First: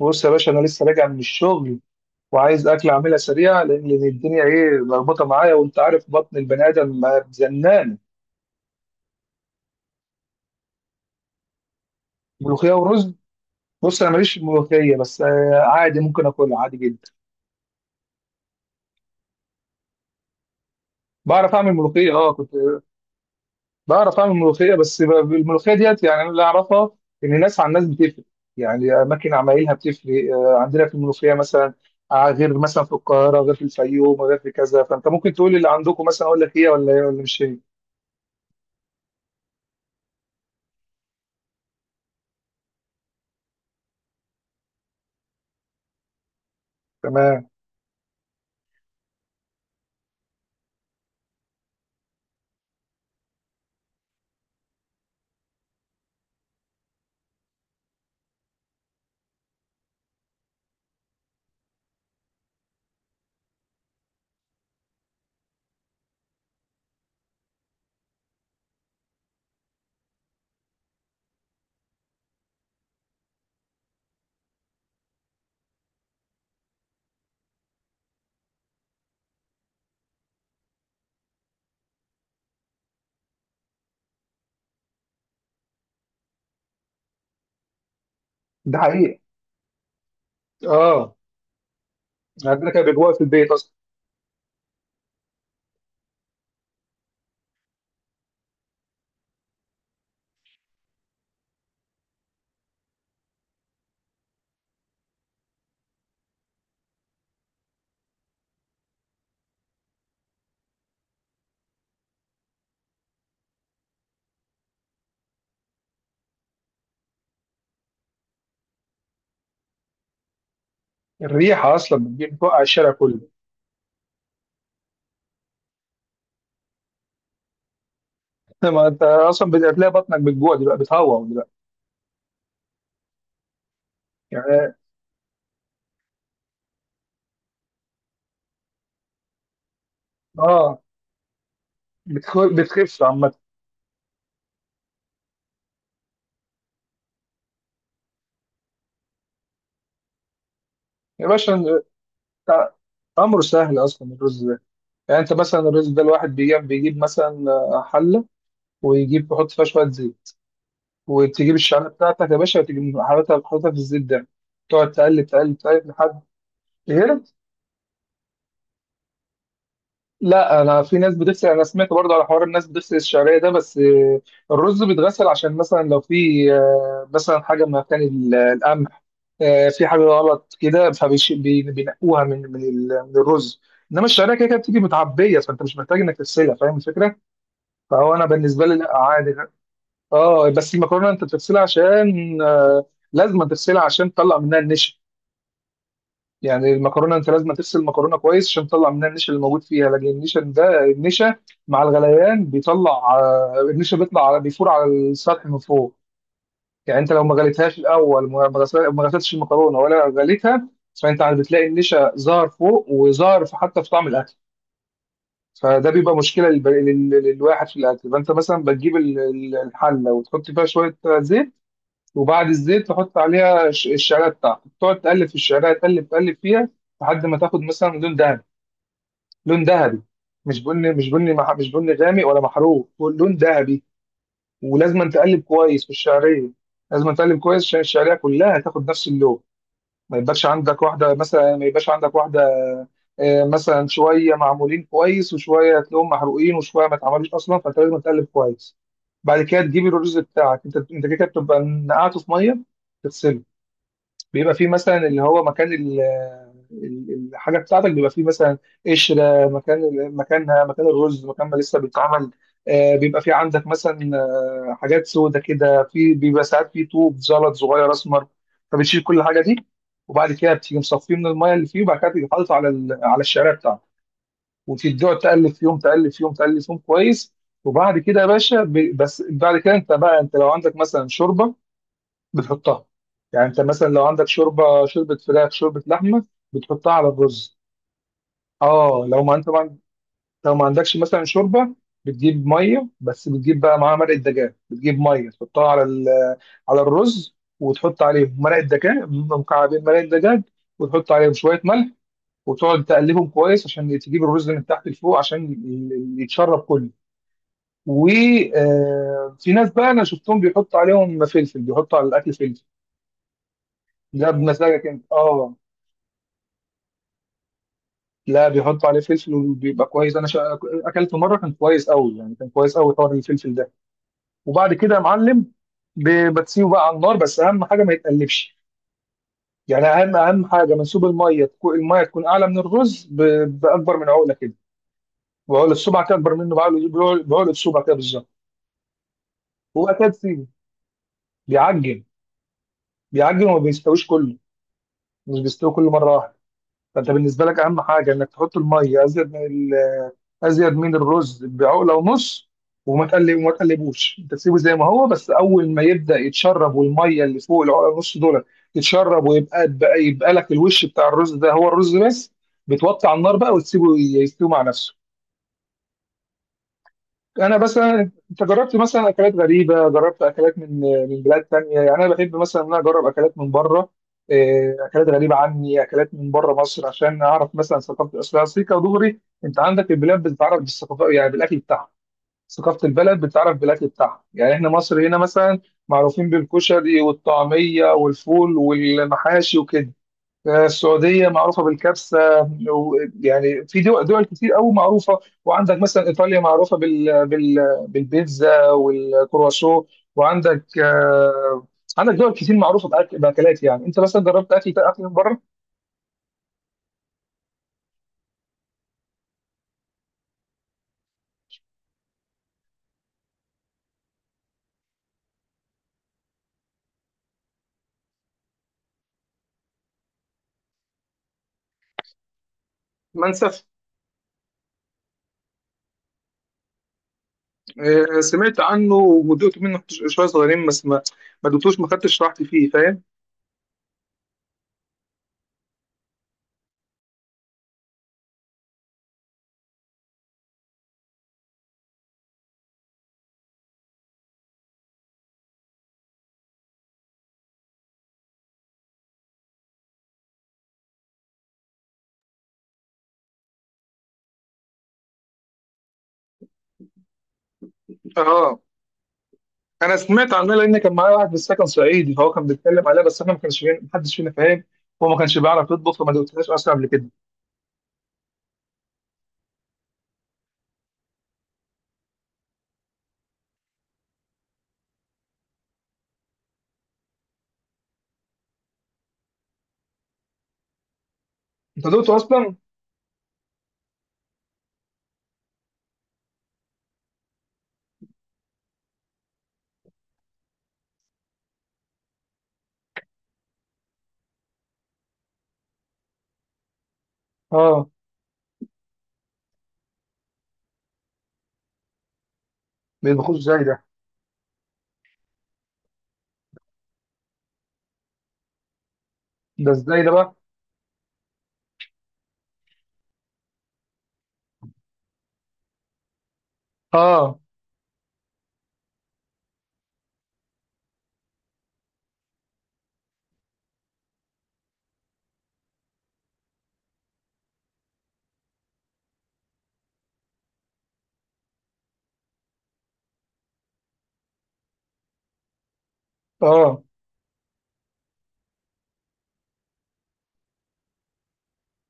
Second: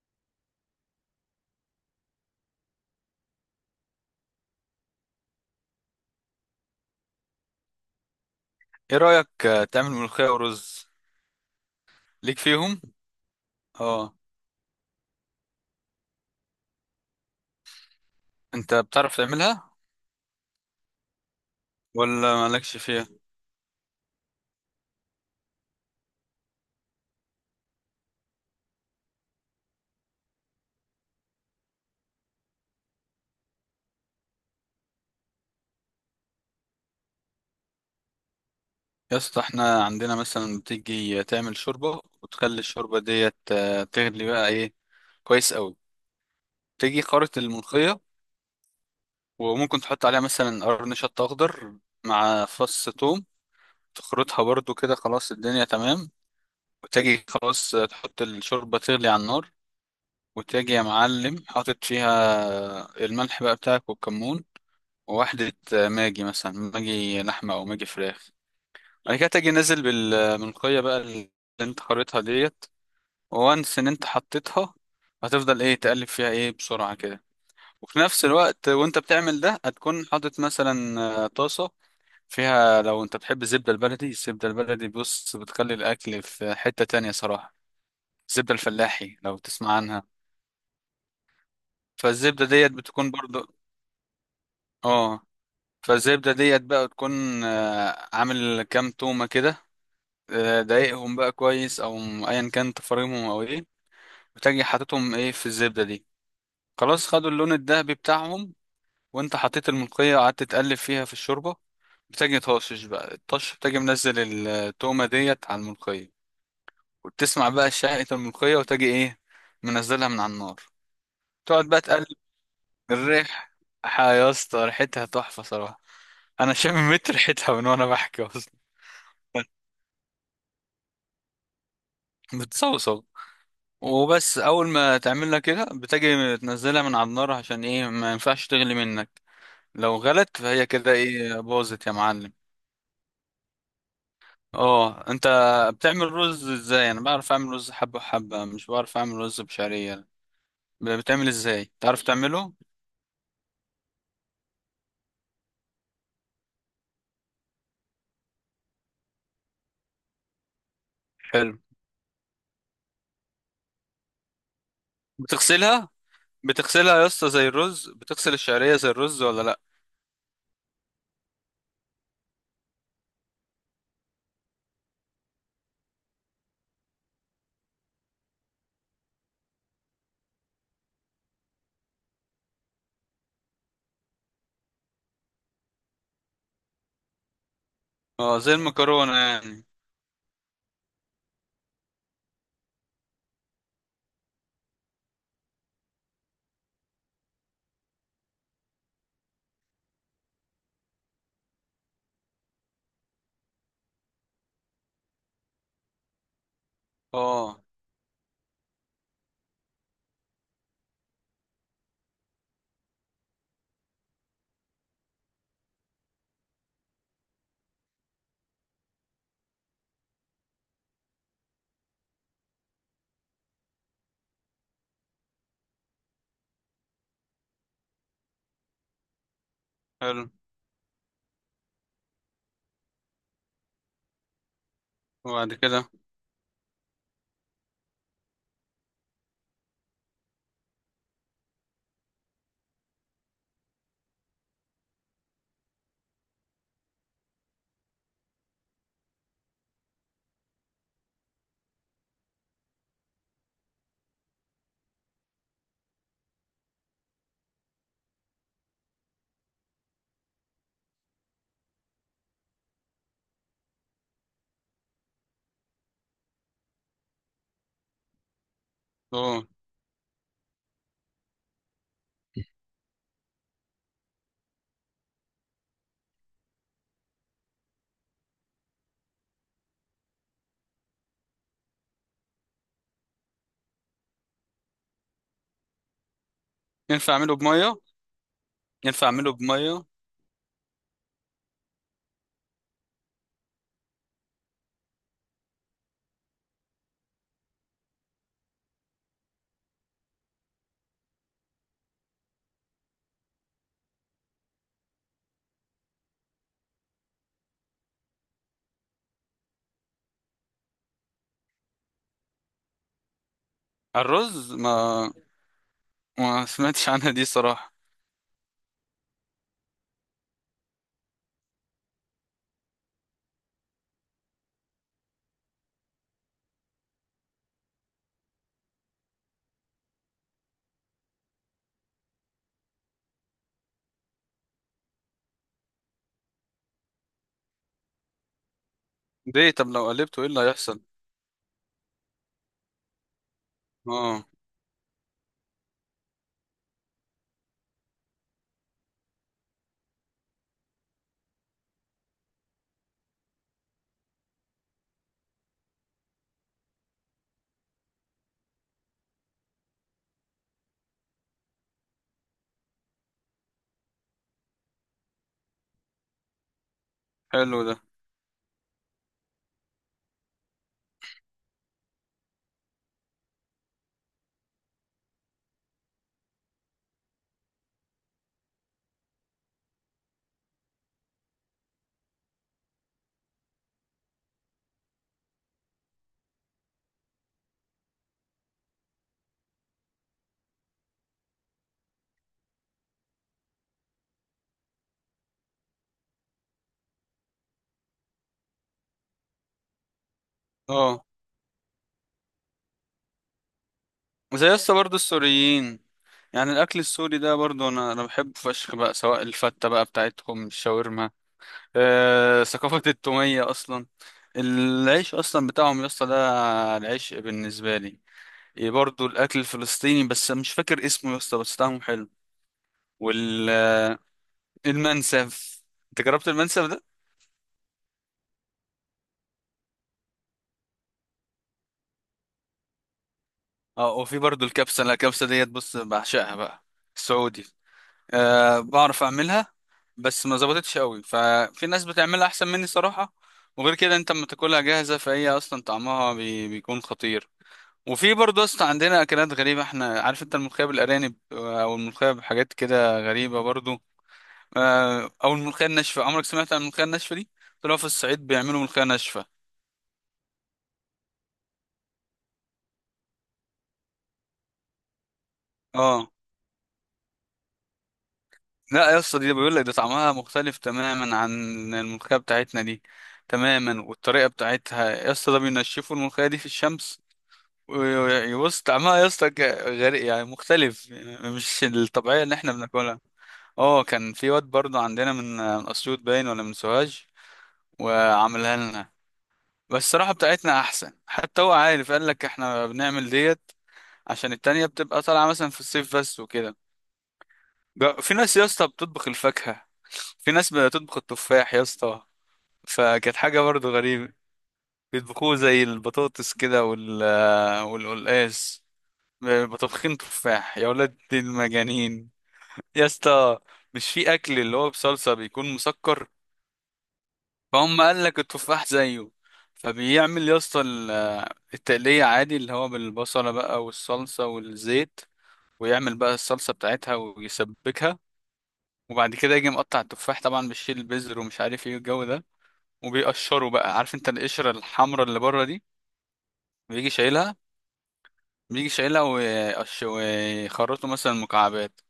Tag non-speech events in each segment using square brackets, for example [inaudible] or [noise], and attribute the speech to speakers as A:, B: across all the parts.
A: بص يا باشا، انا لسه راجع من الشغل وعايز اكل اعملها سريعه لأن الدنيا ايه ملخبطه معايا، وانت عارف بطن البني ادم ما زنان.
B: ايه رأيك، تعمل ملوخية ورز؟ ليك
A: ملوخيه
B: فيهم؟
A: ورز. بص انا
B: اه،
A: ماليش في الملوخيه، بس عادي، ممكن اكلها عادي جدا.
B: انت بتعرف تعملها
A: بعرف اعمل ملوخيه، اه
B: ولا
A: كنت
B: مالكش فيها؟
A: بعرف اعمل ملوخيه، بس الملوخيه ديت يعني انا اللي اعرفها ان الناس عن الناس بتفرق، يعني اماكن عمايلها بتفرق. عندنا في الملوخيه مثلا غير مثلا في القاهره، غير في الفيوم، غير في كذا. فانت ممكن تقول اللي عندكم مثلا، اقول لك ايه ولا ايه ولا مش ايه.
B: يا اسطى احنا عندنا مثلا بتيجي تعمل شوربة وتخلي الشوربة ديت تغلي بقى ايه، كويس قوي. تيجي خرط
A: تمام.
B: الملوخية، وممكن تحط عليها مثلا قرن شط اخضر مع فص ثوم، تخرطها برضو كده، خلاص الدنيا تمام. وتجي خلاص، تحط الشوربة تغلي على النار، وتجي يا معلم حاطط فيها الملح بقى بتاعك والكمون، واحدة ماجي، مثلا ماجي لحمة أو ماجي فراخ. بعد كده تجي نازل بالملقية بقى اللي أنت خريطها ديت، وانس إن أنت حطيتها، هتفضل إيه تقلب فيها إيه بسرعة كده. وفي نفس الوقت وأنت بتعمل ده، هتكون حاطط مثلا طاسة فيها، لو أنت بتحب الزبدة البلدي. الزبدة البلدي بص بتخلي الأكل في حتة تانية صراحة، الزبدة
A: ده
B: الفلاحي
A: حقيقي.
B: لو تسمع عنها.
A: اه.
B: فالزبدة
A: يعني عندنا
B: ديت
A: كان
B: بتكون
A: بيجوع في البيت
B: برضو.
A: اصلا.
B: اه. فالزبدة ديت بقى تكون عامل كام تومة كده، ضايقهم بقى كويس او ايا كان تفاريمهم او ايه، بتجي حاططهم ايه في الزبدة دي، خلاص خدوا اللون الذهبي بتاعهم. وانت حطيت الملقية وقعدت تقلب فيها في الشوربة، بتجي طاشش بقى الطش، بتجي منزل التومة ديت على الملقية، وتسمع بقى شهقة الملقية وتجي ايه منزلها من على النار. تقعد
A: الريحه
B: بقى
A: اصلا
B: تقلب
A: بتجيب بتوقع الشارع كله.
B: الريح، يا اسطى ريحتها تحفة صراحة، انا شامم متر ريحتها من وانا بحكي اصلا.
A: [laughs] ما انت اصلا بتلاقي بطنك بتجوع دلوقتي، بتهوى دلوقتي.
B: [laughs] بتصوصو. وبس اول
A: يعني
B: ما تعملها كده، بتجي تنزلها من على النار عشان ايه، ما ينفعش تغلي منك، لو غلت فهي
A: اه.
B: كده ايه، باظت يا معلم.
A: بتخف عامه.
B: اه. انت بتعمل رز ازاي؟ انا بعرف اعمل رز حبة حبة، مش بعرف اعمل رز بشعرية.
A: يا
B: بتعمل
A: باشا،
B: ازاي، تعرف تعمله؟
A: تع- امره سهل اصلا الرز ده. يعني انت مثلا الرز ده، الواحد بيجيب مثلا حله، ويجيب يحط فيها شويه زيت، وتجيب
B: حلو.
A: الشعريه بتاعتك يا باشا، وتجيب حاططها في الزيت ده. تقعد تقلب تقلب
B: بتغسلها
A: لحد
B: بتغسلها يا
A: هنا.
B: اسطى، زي الرز بتغسل الشعرية زي الرز ولا لا؟
A: لا، انا في ناس بتغسل، انا سمعت برضه على حوار الناس بتغسل الشعريه ده، بس الرز بيتغسل عشان مثلا لو في مثلا حاجه من مكان القمح، في حاجه غلط كده، فبينقوها من من الرز. انما الشعريه كده كده بتيجي متعبيه، فانت مش محتاج انك تغسلها، فاهم الفكره؟ فهو انا
B: اه، زي
A: بالنسبه لي لا،
B: المكرونة
A: عادي.
B: يعني.
A: اه، بس المكرونه انت بتغسلها عشان لازم تغسلها عشان تطلع منها النشا. يعني المكرونه انت لازم تغسل المكرونه كويس عشان تطلع منها النشا اللي موجود فيها، لكن النشا ده النشا مع الغليان بيطلع. النشا بيطلع بيفور على السطح من فوق. يعني انت لو ما
B: اه.
A: غليتهاش الاول، ما غسلتش المكرونه ولا غليتها، فانت عاد بتلاقي النشا ظهر فوق، وظهر حتى في طعم الاكل. فده بيبقى مشكله للواحد في الاكل. فانت مثلا بتجيب الحله، وتحط فيها شويه زيت، وبعد الزيت تحط عليها الشعريه بتاعتك، تقعد تقلب في الشعريه، تقلب فيها لحد ما تاخد مثلا لون دهبي، لون ذهبي.
B: حلو،
A: مش بني غامق ولا محروق، لون ذهبي. ولازم تقلب
B: وبعد
A: كويس في
B: كده؟
A: الشعريه. لازم تقلب كويس عشان الشعريه كلها تاخد نفس اللون، ما يبقاش عندك واحده مثلا، ما يبقاش عندك واحده مثلا شويه معمولين كويس، وشويه تلاقيهم محروقين، وشويه ما اتعملوش اصلا. فانت لازم تقلب كويس. بعد كده تجيب الرز بتاعك، انت كده بتبقى نقعته في ميه. بيبقى فيه مثلا اللي هو مكان الحاجه بتاعتك، بيبقى فيه مثلا قشره مكان مكان الرز، مكان ما لسه بيتعمل. بيبقى فيه عندك مثلا حاجات سودة كده، في بيبقى ساعات فيه طوب زلط صغير اسمر، فبتشيل كل الحاجه
B: اه.
A: دي. وبعد كده بتيجي مصفيه من الميه اللي فيه، وبعد كده تيجي حاطط على الشعريه بتاعته، وتقعد تقلب فيهم، تقلب فيهم كويس. وبعد كده يا باشا، بس بعد كده انت بقى، انت لو عندك مثلا شوربه بتحطها. يعني انت مثلا لو عندك شوربه، شوربه فراخ، شوربه لحمه، بتحطها على
B: ينفع اعمله
A: الرز.
B: بمية؟
A: اه،
B: ينفع
A: لو
B: اعمله
A: ما انت ما عن-
B: بمية؟
A: لو ما عندكش مثلا شوربه، بتجيب ميه بس، بتجيب بقى معاها مرقه دجاج، بتجيب ميه تحطها على الرز، وتحط عليهم مرقه دجاج، مكعبين مرقه دجاج، وتحط عليهم شويه ملح، وتقعد تقلبهم كويس عشان تجيب الرز من تحت لفوق عشان يتشرب كله. وفي ناس بقى انا شفتهم بيحطوا عليهم فلفل، بيحطوا على الاكل فلفل.
B: على
A: ده
B: الرز، ما.
A: بمزاجك انت، اه.
B: ما سمعتش عنها دي صراحة.
A: لا، بيحطوا عليه فلفل وبيبقى كويس، اكلته مره كان كويس قوي، يعني كان كويس قوي طار الفلفل ده. وبعد كده يا معلم، بتسيبه بقى على النار، بس اهم حاجه ما يتقلبش. يعني اهم حاجه منسوب الميه تكون، الميه تكون اعلى من الرز باكبر من عقله كده، وعقله صبع كده اكبر منه. بعقله بعقله بعقلة صبع كده بالظبط.
B: ليه؟ طب لو
A: وبعد كده
B: قلبته ايه اللي
A: تسيبه
B: هيحصل؟
A: بيعجن، بيعجن وما بيستويش
B: اه،
A: كله، مش بيستوي كله مره واحده. فانت بالنسبه لك اهم حاجه انك تحط الميه ازيد، ازيد من الرز بعقله ونص. وما تقلبوش، انت تسيبه زي ما هو، بس اول ما يبدا يتشرب والميه اللي فوق العقله ونص دول يتشرب، ويبقى يبقى لك الوش بتاع الرز ده هو الرز بس، بتوطي على النار بقى وتسيبه يستوي مع نفسه. انا
B: حلو ده.
A: مثلا، انت جربت مثلا اكلات غريبه؟ جربت اكلات من من بلاد تانية؟ يعني انا بحب مثلا ان انا اجرب اكلات من بره، إيه، اكلات غريبه عني، اكلات من بره مصر، عشان اعرف مثلا ثقافه اصلها سيكا ودغري. انت عندك البلاد بتتعرف بالثقافه، يعني بالاكل بتاعها. ثقافة البلد بتعرف بالأكل بتاعها. يعني إحنا مصر هنا مثلا معروفين بالكشري والطعمية والفول والمحاشي وكده. السعودية معروفة بالكبسة، يعني في دول كتير أوي معروفة. وعندك مثلا إيطاليا معروفة بال بالبيتزا والكرواسون. وعندك
B: اه.
A: عندك دول كتير معروفة بأكلات. يعني أنت مثلا
B: وزي
A: جربت
B: لسه برضو
A: أكل من بره؟
B: السوريين، يعني الاكل السوري ده برضو انا بحبه فشخ بقى، سواء الفتة بقى بتاعتهم، الشاورما، آه، ثقافة التومية اصلا، العيش اصلا بتاعهم يا اسطى ده، العيش بالنسبة لي. إيه، برضو الاكل الفلسطيني، بس مش فاكر اسمه يا اسطى بس طعمه حلو.
A: منسف.
B: والمنسف، انت جربت المنسف ده؟
A: سمعت عنه ودقت منه شوية صغيرين، بس ما خدتش راحتي فيه، فاهم؟
B: اه. وفي برضو الكبسة، لا الكبسة ديت بص بعشقها بقى، السعودي. أه، بعرف اعملها، بس ما ظبطتش قوي، ففي ناس بتعملها احسن مني صراحة. وغير كده انت لما تاكلها جاهزة فهي اصلا طعمها بيكون خطير. وفي برضه اصلا عندنا اكلات غريبة احنا، عارف انت الملوخية بالارانب، او الملوخية بحاجات كده غريبة برضه، او الملوخية الناشفة. عمرك سمعت عن الملوخية الناشفة دي؟ طلعوا في الصعيد بيعملوا
A: اه،
B: ملوخية ناشفة.
A: انا سمعت عنها، لان كان معايا واحد في السكن صعيدي فهو كان بيتكلم عليها، بس احنا ما كانش فينا، محدش فينا فاهم، هو ما كانش بيعرف يطبخ،
B: اه.
A: فما دقتهاش اصلا قبل كده.
B: لا يا اسطى، دي بيقول لك ده طعمها مختلف تماما عن الملوخية بتاعتنا دي تماما، والطريقة بتاعتها يا اسطى ده بينشفوا الملوخية دي في الشمس. يعني بص، طعمها يا اسطى غريب يعني، مختلف يعني، مش
A: انت دقته
B: الطبيعية اللي احنا
A: اصلا؟
B: بناكلها. اه، كان في واد برضو عندنا من اسيوط باين ولا من سوهاج وعملها لنا، بس الصراحة بتاعتنا احسن، حتى هو عارف، قال لك احنا بنعمل ديت عشان التانية بتبقى طالعة مثلا في الصيف بس وكده.
A: اه.
B: في ناس يا اسطى بتطبخ الفاكهة، في ناس بتطبخ التفاح يا اسطى،
A: ما
B: فكانت
A: بيطبخوش
B: حاجة
A: ازاي
B: برضو
A: ده؟
B: غريبة. بيطبخوه زي البطاطس كده والقلقاس.
A: ده
B: بطبخين
A: ازاي ده بقى؟
B: تفاح يا ولاد المجانين؟ يا اسطى، مش في اكل اللي هو بصلصه بيكون مسكر؟
A: اه.
B: فهم قال لك التفاح زيه، فبيعمل يا اسطى التقليه عادي، اللي هو بالبصله بقى والصلصه والزيت، ويعمل بقى الصلصه بتاعتها ويسبكها. وبعد كده يجي مقطع التفاح، طبعا بيشيل البذر ومش عارف ايه الجو ده، وبيقشره بقى، عارف انت القشره الحمراء اللي بره دي؟
A: اه.
B: بيجي شايلها بيجي شايلها ويخرطه مثلا مكعبات.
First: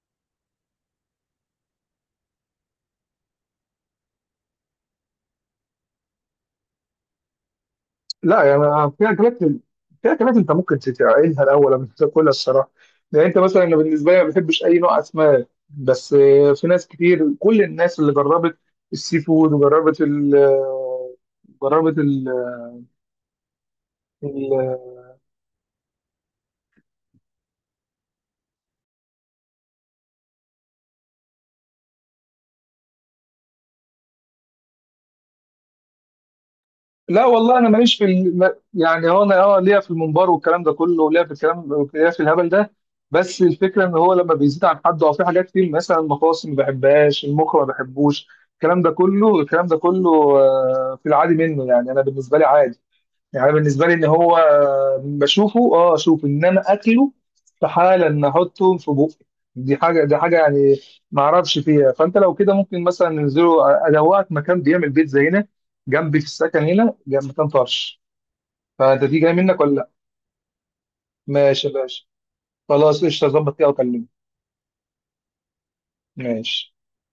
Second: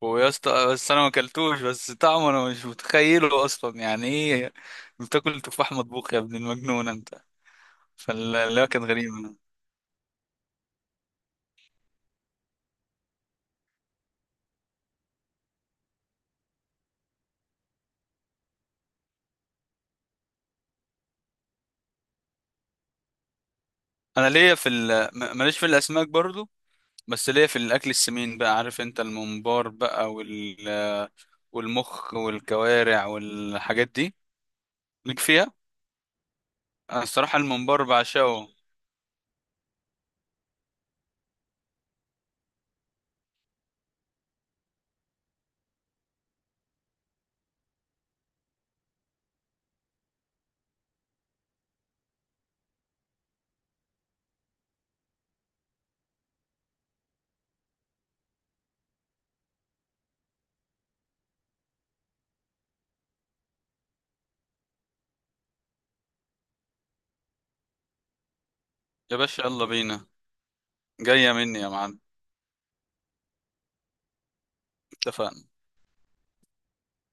B: ويا اسطى، بس انا ما اكلتوش، بس طعمه انا مش متخيله اصلا يعني ايه، بتاكل تفاح مطبوخ يا ابن المجنون انت؟
A: لا،
B: فلا، كانت
A: يعني في
B: غريبه.
A: اكلات، في اكلات انت ممكن تتعقلها الاول قبل ما تاكلها الصراحه. يعني انت مثلا، أنا بالنسبه لي ما بحبش اي نوع اسماك، بس في ناس كتير، كل الناس اللي جربت السي فود وجربت ال جربت.
B: انا ليا في ماليش في الاسماك برضو، بس ليا في الاكل السمين بقى، عارف انت الممبار بقى والمخ والكوارع والحاجات دي، ليك فيها؟ انا
A: لا
B: الصراحه
A: والله انا
B: الممبار
A: ماليش في ال...
B: بعشقه.
A: ما- يعني هو انا، اه، ليا في المنبر والكلام ده كله، وليا في الكلام، ليا في الهبل ده. بس الفكره ان هو لما بيزيد عن حد، او في حاجات كتير مثلا المخاصم ما بحبهاش، المخ ما بحبوش، الكلام ده كله في العادي منه يعني انا بالنسبه لي عادي. يعني أنا بالنسبه لي ان هو بشوفه، اه اشوفه، انما اكله استحاله ان احطه في بوقي. دي حاجه يعني ما اعرفش فيها. فانت لو كده ممكن مثلا ننزله، ادوقك مكان بيعمل بيتزا هنا جنبي في السكن، هنا جنب مكان طرش. فانت
B: يا
A: دي جاي
B: باشا
A: منك
B: يلا
A: ولا لا؟
B: بينا، جايه مني
A: ماشي
B: يا
A: يا
B: معلم.
A: باشا. خلاص، قشطه، ظبط كده وكلمني.
B: اتفقنا.
A: ماشي.